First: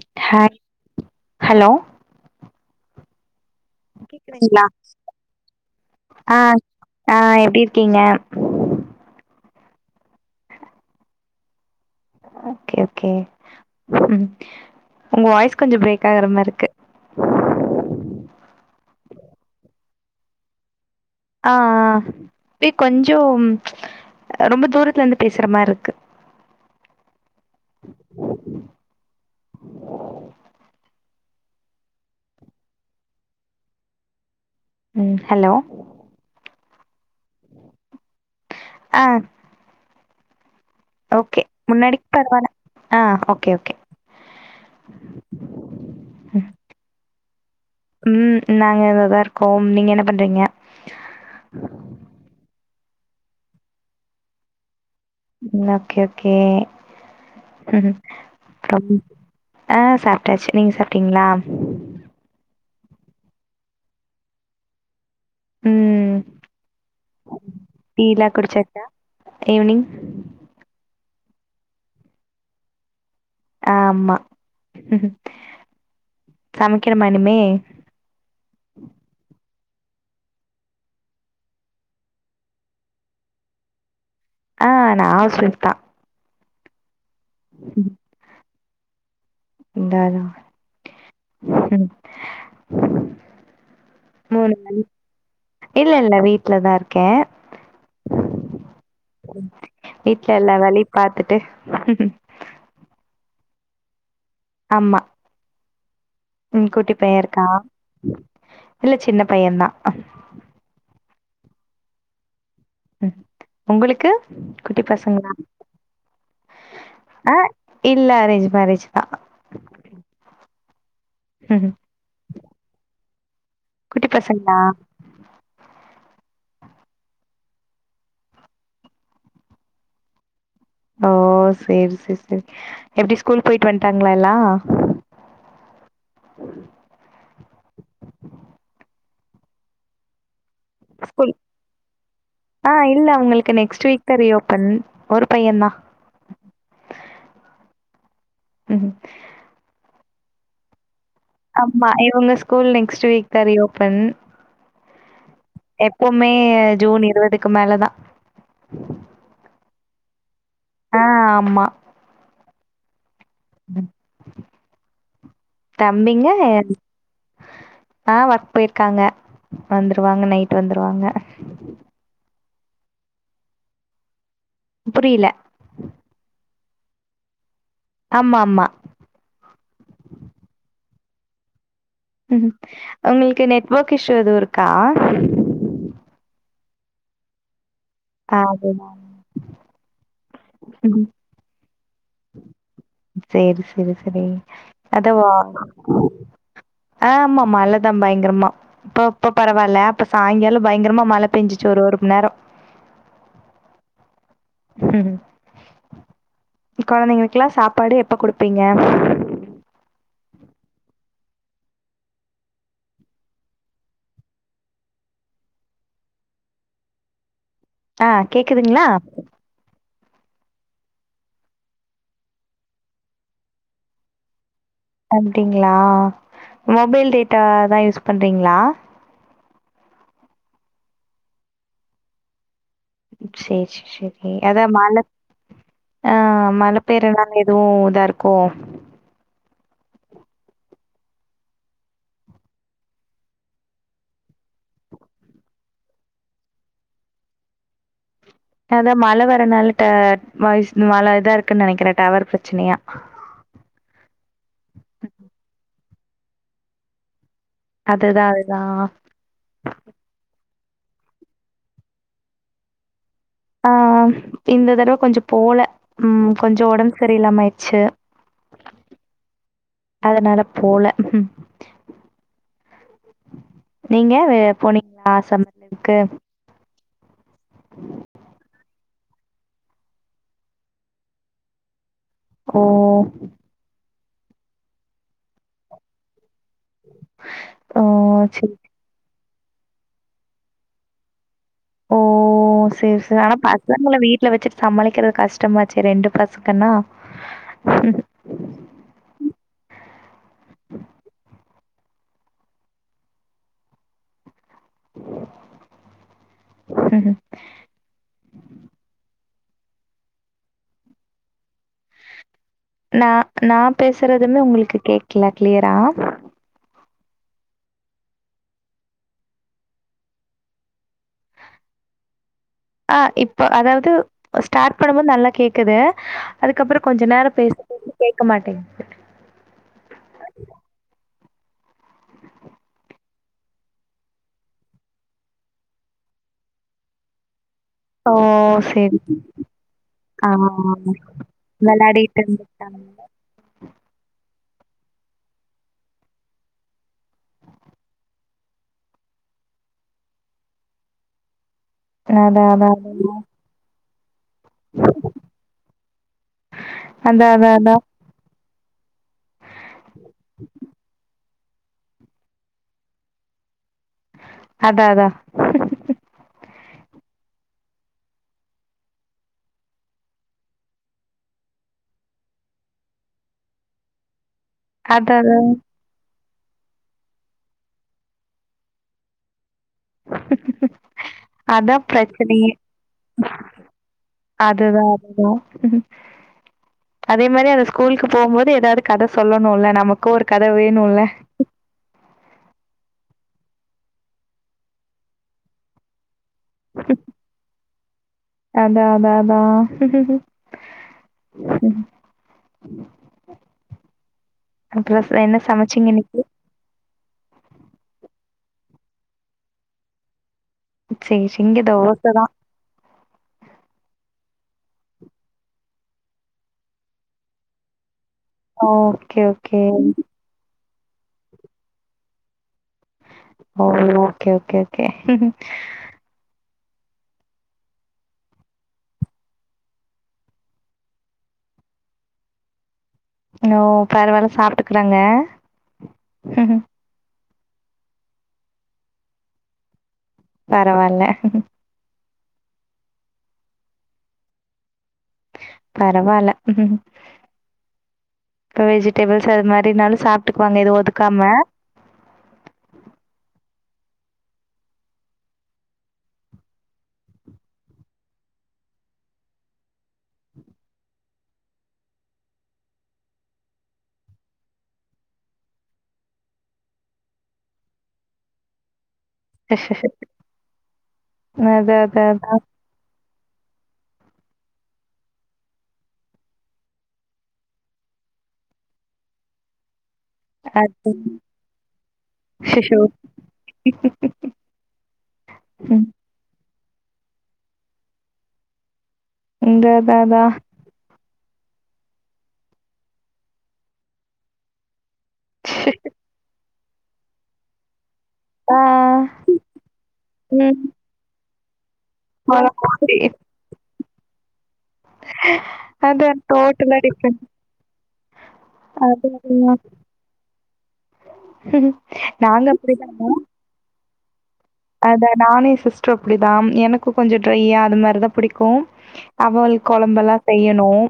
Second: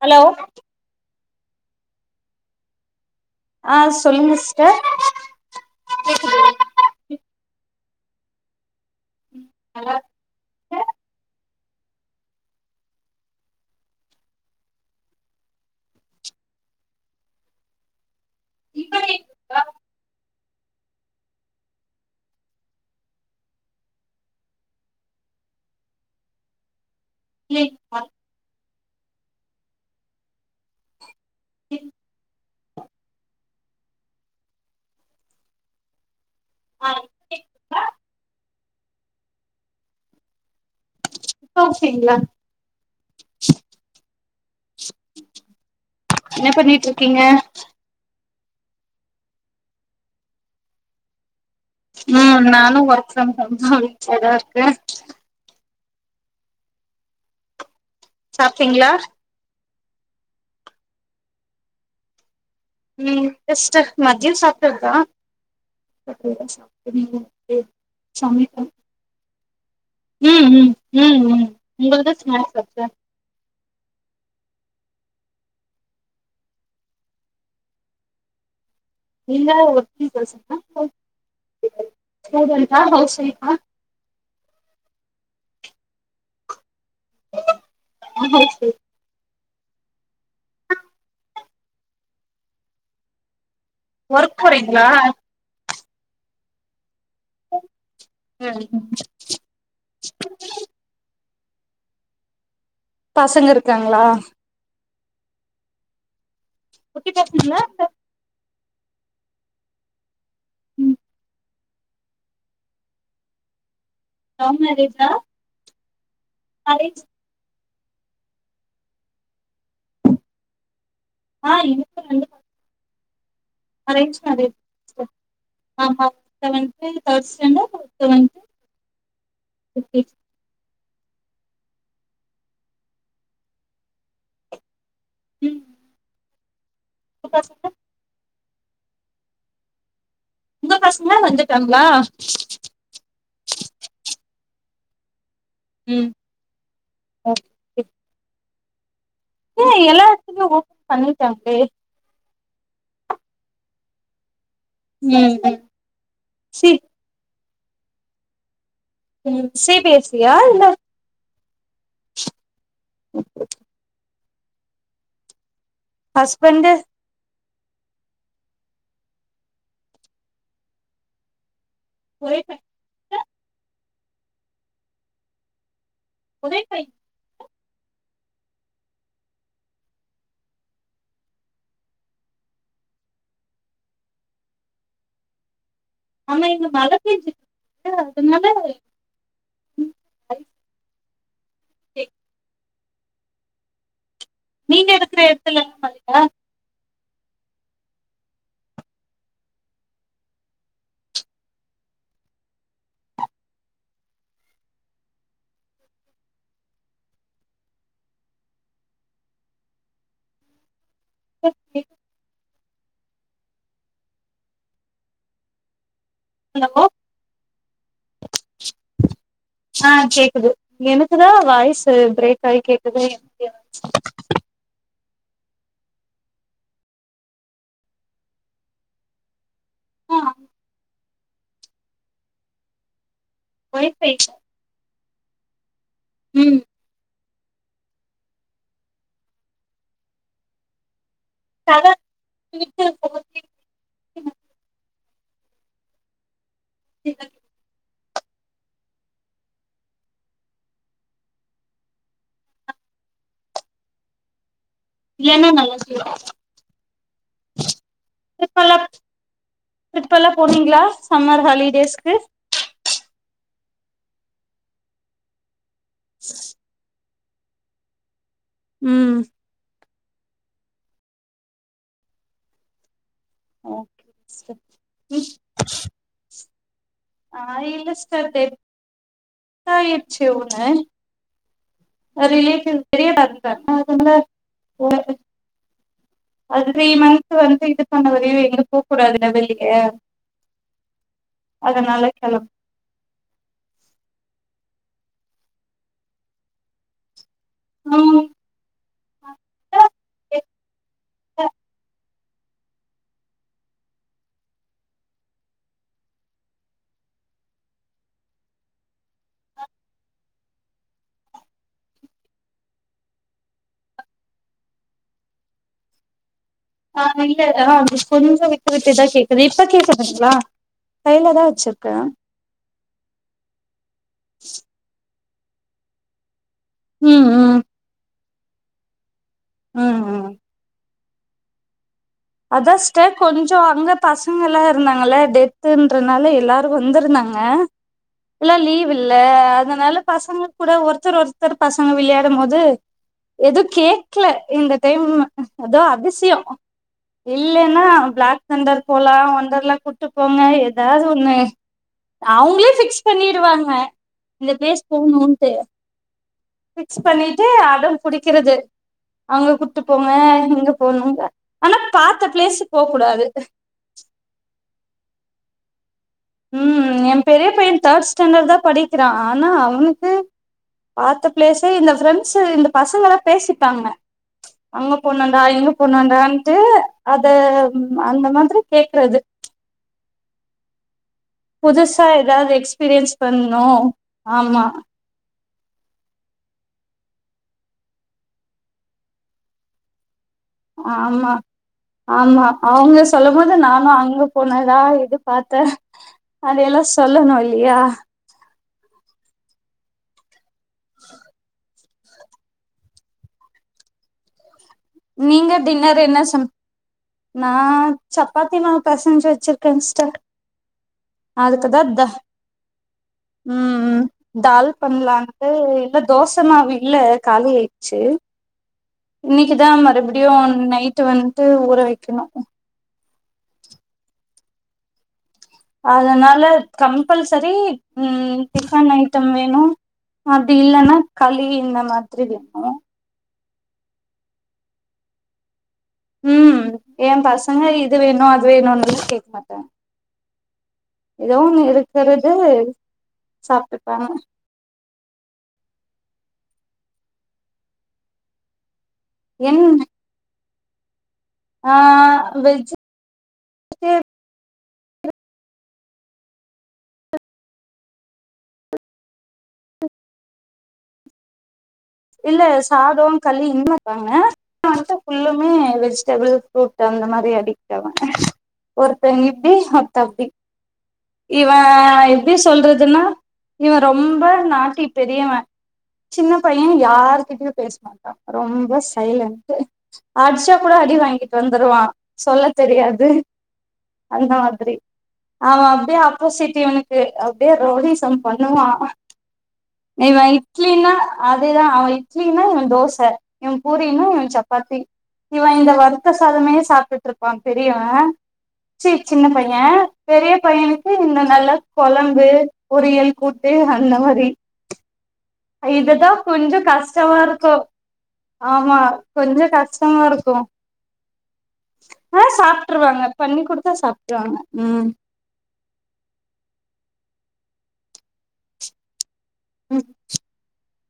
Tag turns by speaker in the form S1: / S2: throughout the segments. S1: Hello
S2: hi hello
S1: ஆஹ் சொல்லுங்க
S2: கேக்குதுங்களா
S1: சிஸ்டர்
S2: ஆ
S1: கேக்குது
S2: ஆ எப்டி இருக்கீங்க
S1: ஹலோ
S2: ஒகே ஒகே உங்க வாய்ஸ் கொஞ்ச பிரேக் ஆகற மார் இருக்கு
S1: இப்படி [unintelligible]
S2: அஹ் ஆ இ கொஞ்ச ரொம்ப தூரத்துல இருந்து பேசற மாரி இருக்கு
S1: [unintelligible]
S2: ஹ
S1: [unintelligible]
S2: ம் ஹலோ
S1: ஆஹ்
S2: ஆஹ் ஓகே
S1: இப்ப
S2: முன்னாடிக்கு
S1: ஓகேங்களா?
S2: பரவாலா ஆஹ் ஓகே ஓகே
S1: என்ன பண்ணிட்டு இருக்கீங்க
S2: உம் நாங்க இததா இருக்கோம் நீங்க என்ன பண்றீங்க
S1: உம் நானும் ஒர்க் ஃபிரம் ஹோம் ல வீட்டுல ல தா இருக்க
S2: உம் ஓகே ஓகே உம்
S1: சாப்ட்டிங்களா
S2: ஆஹ் சாப்பிட்டாச்சு நீங்க சாப்ட்டீங்களா
S1: உம் எஸ் சிஸ்டர் மதியம் சாப்ட்டதா
S2: ம் டீ லா
S1: [unintelligible]
S2: குடிச்சாச்சா ஈவினிங்
S1: உம் உம் உம் உம் உங்கதா ஸ்னாக்ஸ் சாப்ட்ட
S2: ஆமா சமைக்கணுமா இனிமே
S1: இல்ல [unintelligible] ஹவுஸ் வைஃபா
S2: ஆஹ் நா ஹவ்ஸ் வொய்ப் தா
S1: ஹவ்ஸ் வொய்ஃப்
S2: இந்தானா ம்
S1: ஒர்க்
S2: மூணு மணி
S1: போறீங்களா
S2: இல்ல இல்ல வீட்ல தா இருக் கே
S1: ம்
S2: வீட்ல எல்லா வேலையு பாத்துட் டு
S1: பசங்க இருக்காங்களா
S2: ஆமா உம் குட்டி பைய இருக்கா
S1: பசங்களா இல்ல
S2: இல்ல சின்ன பைய தா
S1: ம்
S2: ம் உங்களுக்கு குட்டி பசங்களா
S1: அரேஞ்சு
S2: ஆ இல்ல அரேஞ்ச் மேரேஜ் தா
S1: ஆஹ் எனக்கு ரெண்டு ப
S2: குட்டி பசங்களா
S1: ஆமா த்த வந்து தேட் ஸ்டாண்டர்ட் ஒருத்த வந்து யூ கே ஜி
S2: ஓ சேரி சேர் சேரி எப்டி ஸ்கூல் போயிட் வந்ட்டாங்களா எல்லா
S1: உம்
S2: உம்
S1: பசங்க உங்க பசங்களா
S2: ஸ்கூல்
S1: வந்துட்டாங்களா
S2: ஆஹ் இல்ல அவங்களுக்கு நெக்ஸ்ட் வீக் தா ரீ ஓப் பன் ஒரு பையந்தா
S1: ம் ஓகே
S2: உஹம்
S1: ஏஹ் எல்லா எடத்துலயு ஓப்
S2: ஆமா இவங்க ஸ் கூல் நெக்ஸ்ட் வீக் தா ரீ ஓபன்
S1: ம் ம்
S2: எப்பவ்மே ஜூன் இருவது க்கு மேல தா
S1: உம் சி பி எஸ் சி யா இல்ல
S2: ஆ ஆமா.
S1: ஹம்
S2: தம்பிங்க
S1: ஹஸ்பண்டு
S2: [unintelligible] ஆஹ் ஒர்க் போயிர்க்காங்க வந்துருவாங்க நைட் வந்துருவாங்க
S1: போய்டே க
S2: புரியல
S1: உழைப்பை
S2: ஆமா ஆமா உம் உங்களுக்கு நெட்வொர்க் இஸ்யூ எதுவு இருக்கா
S1: ஆமா இங்க மழ பேஞ்சு
S2: ஆகுமா உம்
S1: எ
S2: செரி செரி செரி
S1: நீங்க இருக்கிற
S2: கடவா
S1: எடத்துல மழையா
S2: ஆமா மழதா பயங்கரமா இப்போ இப்ப பரவால்ல அப்ப சாய்ந்தர பயங்கரமா மழ பேஞ்சுச்சு ஒரு ஒருக்கு நேர உம் கொழந்தைங்களுக்குலா சாப்பாடு எப்ப குடுப்பீங்க
S1: எ எ ஹலோ
S2: ஆஹ் கேக்குதுங்ளா
S1: ஆ கேக்குது எனக்குதா வாய்ஸு பிரேக் ஆயி கேக்குது எ
S2: அப்டிங்ளா மொபைல் டேட்டா தா யூஸ் பண்றீங்ளா
S1: ஆமா
S2: செரி
S1: ஒய்ஃபை
S2: செரி அதா மேல ஆஹ்
S1: ம்
S2: மழ பெய்ரனா ல எதுவு இதா இருக்கோ
S1: தெற [inaudible] யாரு
S2: அதா மழ வரனால ‌இப்ப வாய்ஸ் மழ இதாருக்குன் நெனக்கிறே டவர் பிரச்சனையா
S1: இல்லனா நல்லா சி
S2: அதுதா எதா
S1: போனீங்ளா சம்மர் ஹாலிடேஸ்க்கு
S2: ஆஹ் இந்த தடவ கொஞ்ச போல உம் கொஞ்ச ஒடம்பு செரியில்லாம ஆய்ர்ச்சு
S1: உம்
S2: அதனால போல
S1: ஓகே
S2: நீங்க வே
S1: சிஸ்டர்
S2: போனீங்ளா சம்மர் லீவுக்கு
S1: ஆஹ் இல்லஸ்டர் தோடுது டாயிர்ச்சு உன்ன அஹ்
S2: ஓ!
S1: ரிலேடிவ் பெரிய பாத்ரூம் தொறக்னு ஒன்னா போகாத அது த்ரீ மந்த்ஸ் வந்து
S2: ஓ!
S1: இது பண்ண வரையு
S2: சரி.
S1: எங்கைமே போக் கூடாது எ வல்லிக்கே
S2: ஓ செரி செரி ஆனா பசங்கள வீட்டுல வச்சுட்டு சமாளி கக்கிற கஷ்டமாச்சு ரெண்டு பசக்கன்னா
S1: ம்
S2: நா நா பேசுறதுமே உங்களுக்கு கேக்கல கிளியரா
S1: ஆ இல்ல ஆ கொஞ்சோ விட்டு விட்டுதா கேக்குது இப்ப கேக்குதுங்களா கையில தா வச்சிருக்கே
S2: ஆ இப்ப அதாவது ஸ்டார் பண்ணுபோது நல்லா கேக்குது அதுக்கப்புறோ கொஞ்சோ
S1: ம்
S2: நேரோ
S1: ம்
S2: பேசு [inaudible] கேக் க்க மாடேன்து
S1: ம் ம் அதா ஸ்டர் கொஞ்சோ அங்க பசங்கல்லா இருந்தாங்கல்ல டெத்துன்றனால எல்லாரு வந்திருந்தாங்க
S2: ஓ
S1: இல்லா லீவ்
S2: சேரி
S1: இல்ல அதனால
S2: ஆ
S1: பசங்க கூட ஒருத்தர் ஒருத்தர் பசங்க
S2: வெளாடிட்டு
S1: விளையாடும் போது
S2: இருந்துட்டாங்க
S1: எதுவ் கேக்ல இந்த டைம் ம் ஏதோ அதிசியோ இல்லேன்னா பிளாக் தண்டர் போலா ஒண்டர்லா கூட்டு போங்க ஏதாவது ஒண்ணு
S2: அதா அதா
S1: அவங்களே பிக்ஸ் பண்ணிடுவாங்க இந்த பேஸ் போணுட்டு பிக்ஸ்
S2: அதா அதா
S1: பண்ணிட்டு
S2: அதா
S1: அடம் புடிக்கிறது அங்க குட்டு போங்க எங்க போணுங்க ஆனா பாத்த பிளேஸ்சு போக் கூடாது
S2: அதா அதா அதா
S1: உம் ஏ பெரிய பைய தேர்ட் ஸ்டேண்டர் தா படிக்கிறா ஆனா அவனுக்கு பாத்த பிளேஸே இந்த ஃப்ரெண்ட்ஸ் இந்த பசங்களா பேசிப்பாங்க அங்க
S2: அதா
S1: போனோன்டா இங்க போனோன்டா ட்டு அத அந்த மாதிரி கேக்றது
S2: அதா
S1: புதுசா
S2: பிரச்சனையே
S1: ஏதாவது எக்ஸ்பீரியன்ஸ் பண்ணு ஆமா
S2: அதுதா அதுதா அதே மாரி அந்த ஸ்கூல்க்கு போவ்ம்மோது ஏதாவது கத சொல்லணும்ல்ல நமக்கு ஒரு கத வேணுல்ல
S1: ஆமா ஆமா அவுங்க சொல்லம்மோ அது நாந்தா அங்க போனதா இது பாத்தே அதெல்லா சொல்லணு இல்லியா
S2: உம் அப்புறோ என்ன
S1: நீங்க
S2: சமச்சீங்க
S1: டின்னர்
S2: இன்னைக்கு
S1: என்ன சம் நா சப்பாத்தி மாவ் பெசஞ்சு வெச்சிர்க்கே ஸ்டர்
S2: சேரி சேரி இங்க
S1: அதுக்குதா த
S2: தோசதா
S1: உம் ம் தால் பண்லான்ட்டு இல்ல தோசமாவ் இல்ல காலி ஆய்ச்சு
S2: ஓகே ஓகே
S1: இன்னிக்கிதா மறுப்டியு நை நைட்டு வன்ட்டு ஊற வெக்ணு
S2: ஓ ஓகே ஓகே ஓகே
S1: அதனால கம்பல்சரி உம் டிஃபன் ஐட்டம் வேணு அப்டி இல்லன்னா களி இந்த மாதிரி வேணு
S2: ஓ பரவால சாப்ட்டுக்குறாங்க
S1: உம் ஏ கஸ் ங்க இது வேணு அது வேணும்ன்றத கேக் மாட்டே
S2: பரவால்ல
S1: இதோ உன்னு இருக்கற ஏ சாப்ட்டுப்பாங்க
S2: பரவால்ல பேஜ் [unintelligible] அது மாதி இருந்தாலு சாப்டுப் வாங்க ஏது ஓது
S1: ஆஹ் வெஜ் சே இல்ல சாதோ களி [unintelligible] வன்ட்டு புல்லுமே வெஜ்டபிள் ஃப்ரூட்டு அந்த மாரி அடிக்ட் ஆவாங் ஒருத்த இப்டி ஒர்த்த அப்டி இவ
S2: அதா அதா அதா
S1: எப்டி சொல்றதுன்னா இவ ரொம்ப நாட்டி பெரியவ சின்ன பைய் ய்ய யாருகிட்டியும் பேஸ் மாட்டா ரொம்ப சைலன்ட்டு அட்ச்சா
S2: அது
S1: கூட அடி
S2: அச்சச்சோ
S1: வாங்கிட்டு வந்துருவா சொல்ல தெரியாது அந்த மாதிரி அவ அப்டே ஆப்போசிட் உனுக்கு அப்டியே ரௌடிசம் பண்ணுவா
S2: இந்த அதா
S1: இவ
S2: அதா
S1: இட்லினா அதேதான் அவன் இட்லினா இவன் தோச இவன் பூரினா இவன் சப்பாத்தி இவன் இந்த வருத்த சாதமே சாப்டுட் ருப்பான் பெரியவன்
S2: ஆ
S1: ச்சீ சின்ன பையன் பெரிய
S2: ம்
S1: பையனுக்கு இந்த நல்ல கொலம்பு பொரியல் கூட்டு அந்த மாதி
S2: அ
S1: ல கொஞ்சொ கஷ்டமா ருக்கு ஆமா
S2: அதா
S1: கொஞ்சொ
S2: அதா
S1: கஷ்டமா ருக்கும் ஆஹ்
S2: நாங்க
S1: சாப்ட்ருவாங்க பண்ணி குடுத்தா சாப் [unintelligible]
S2: அத நானு எ சிஸ்ட்ரு அப்டிதாம் எனக்கு கொஞ்சொ ட்ரைய்யா அது மாரிதா புடிக்கும் அவள் கொலம்பல்லா செய்யணும்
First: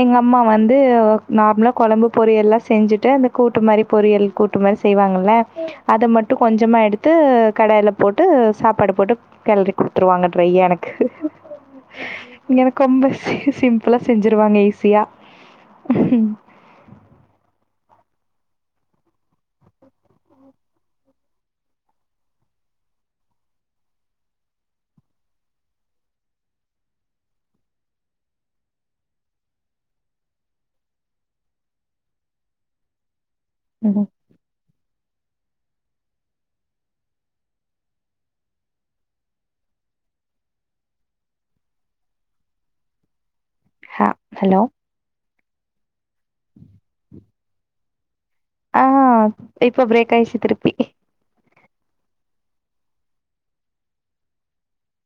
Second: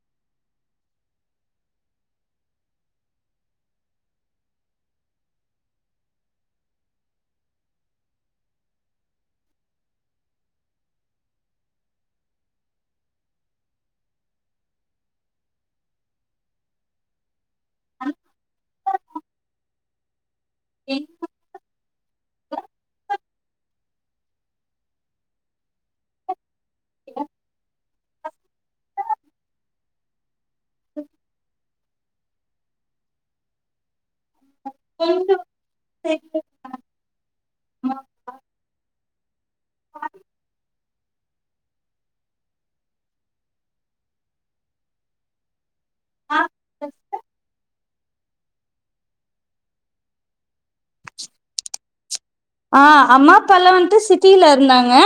S2: எங்க அம்மா வந்து நார்ம்லா கொலழம்பு பொரியல்லா செஞ்சுட்டு அந்த கூட்டு மாரி பொரியல் கூட்டு மாரி செய்வாங்கல்ல அத மட்டு கொஞ்சமா எடுத்து கடாய்ல போட்டு சாப்பாடு போட்டு கெல்ரி குடுத்துருவாங்க ட்ரைய்யா எனக்கு எனக்கு ஒம்ப சி சிம்ப்ளா செஞ்சிருவாங்க ஈஸியா
S1: [inaudible] [inaudible] இன்ன
S2: ஹுஹு
S1: [inaudible]
S2: ஹ ஹலோ ஆ இப்போ ப்ரேக் ஆயிச்சு திருப்பி
S1: ஆ ஹம்மா அப்பால வந்து சிட்டில இர்ந்தாங்க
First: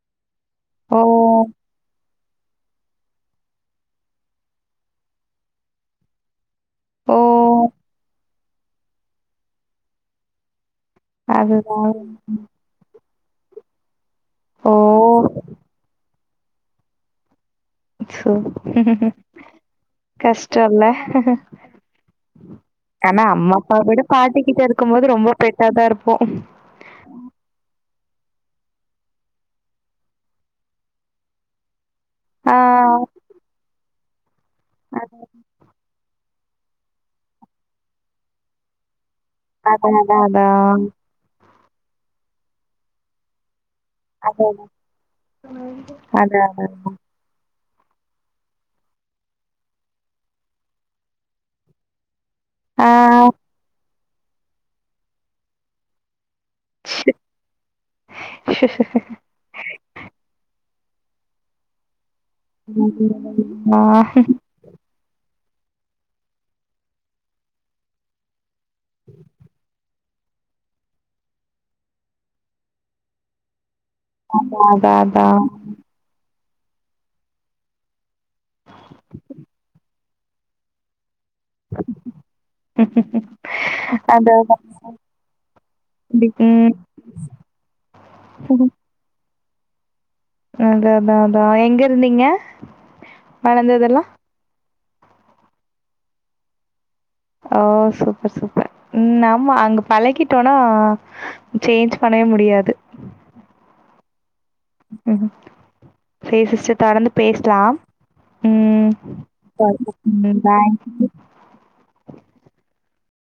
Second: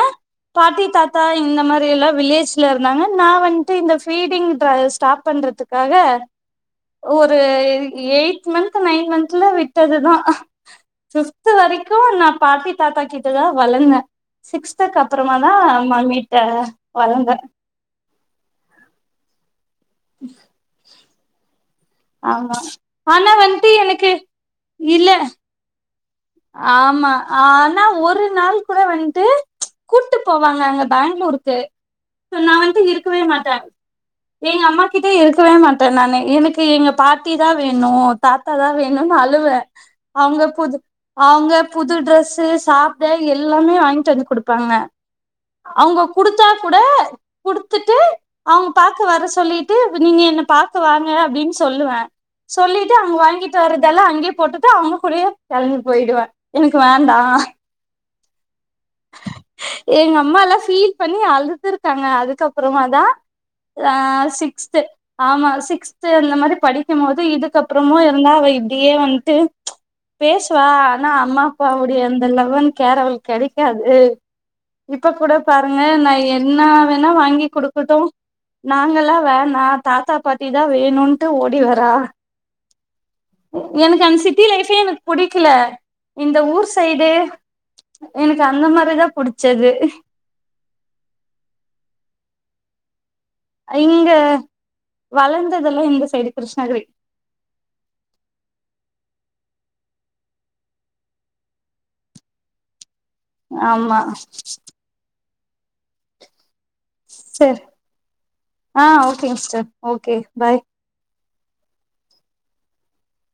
S1: பாட்டி
S2: ஓ
S1: தாத்தா இந்த மாரி எல்லா வில்லேஜ்ல இருந்தாங்க நா வந்து இந்த ஃபீடிங் ட்ராய ஸ்டாப் பண்றதுக்காக
S2: ஓ
S1: ஒரு எய் சிக்ஸ் மன்தது நைன் மன்த்ல விட்டதுதா ஃபிஃப்த்து
S2: அதுதான்
S1: வரக்கு நா பாட்டி தாத்தா கிட்டதா வளந்த
S2: ஓ
S1: சிக்ஸ்துக்கு அப்றமா தா மம்மி ட வளந்த
S2: சோ கஷ்ட்டோல்ல
S1: ஆமா
S2: எனா
S1: ஆனா
S2: அம்மா
S1: வந்துட்டு
S2: அப்பா விட
S1: எனக்கு
S2: பாட்டிக்கிட்ட
S1: இல்ல
S2: இருக்கும்மோது ரொம்ப பெட்டாதா இருப்
S1: ஆமா ஆனா ஒர் ஒரு நாள் கூட வன்ட்டு கூட்டு போவாங்க அங்க பேங்களூருக்கு து நா
S2: ஆ
S1: வந்து இருக்குவே மாட்ட எங்க அம்மா கிட்ட இருக்கவே மாட்ட நானு இவ்னுக் தி எங்க பாட்டி தா வேணு தாத்தா தா வேணு ஆம்மா அழுவே
S2: அதான் அதான்
S1: அவுங்க புது
S2: அதான்.
S1: அவ்ங்க புது ட்ரெஸ்ஸு சாப்ட எல்லாமே வாங் க்ட்டுவந்து
S2: அதான்
S1: குடுப்பாங்க அவ்ங்க
S2: அதான்
S1: குடுத்தா
S2: அதான்.
S1: கூட குடுத்துட்டு அவ்ங் பாக்க வர சொல்லிட்டு நீங்க என்ன பாக்க வாங்க அப்டின் சொல்லுவ
S2: ஆ
S1: சொல்லிட்டு அவ்ங்க வாங்கிட்டு வர்றத் தல்லா அங்யே போட்டுட்டு அவ்ங்க கூட்யே கெள்ம்பி பொய்டுவ எனுக்கு வேண்டா எங்க அம்மால்லா ஃபீல் பண்ணி அழுதுருக்காங்க அதுக் கப்புறமா தா ஆ சிக்ஸ்து ஆம்மா சிக்ஸ்து இந்த மாரி படிக்கும் போது இதுக்கப்புறமும் இருந்தா அவ இப் டியே வன்ட்டு பேஸ்சுவா ஆனா அம்மா அப்பாவுடைய இந்த லவ்வன் கேர் அவளுக் கெடைக்காது
S2: ஆம்மா
S1: இப்ப கூட பாருங்க நை டு என்னா வேணா வாங்கி குடுக்கட்டும் நாங்கெல்லா வேணா தாத்தா பாட்டி தா வேணுன் டு ஓடி வரா
S2: ம்.
S1: எனக்கு அந் சிட்டி லைஃபே எனக் புடிக்கெல இந்த ஊர் சைடு எனக்கு அந்த மாரி தா புடிச் சது
S2: அத அதா அதா எங்க இருந்தீங்க வளர்ந்ததெல்லாம்?
S1: இங்க வழந்ததெல்லா இந்த சைடு கிருஷ்ணகிரி
S2: ஆ சூப்பர் சூப்பர் ம் நம்ம அங்கப் பழகிட்டோனா சேஞ்ச் பண்ணவே முடியாது
S1: ஆம்மா
S2: ம் சேர் சிஸ்டர் தொடர்ந்து பேஸ்லா
S1: சரி ஆ
S2: ம்
S1: ஓகேங்க சிஸ்டர் ஓகே
S2: [unintelligible] பாய்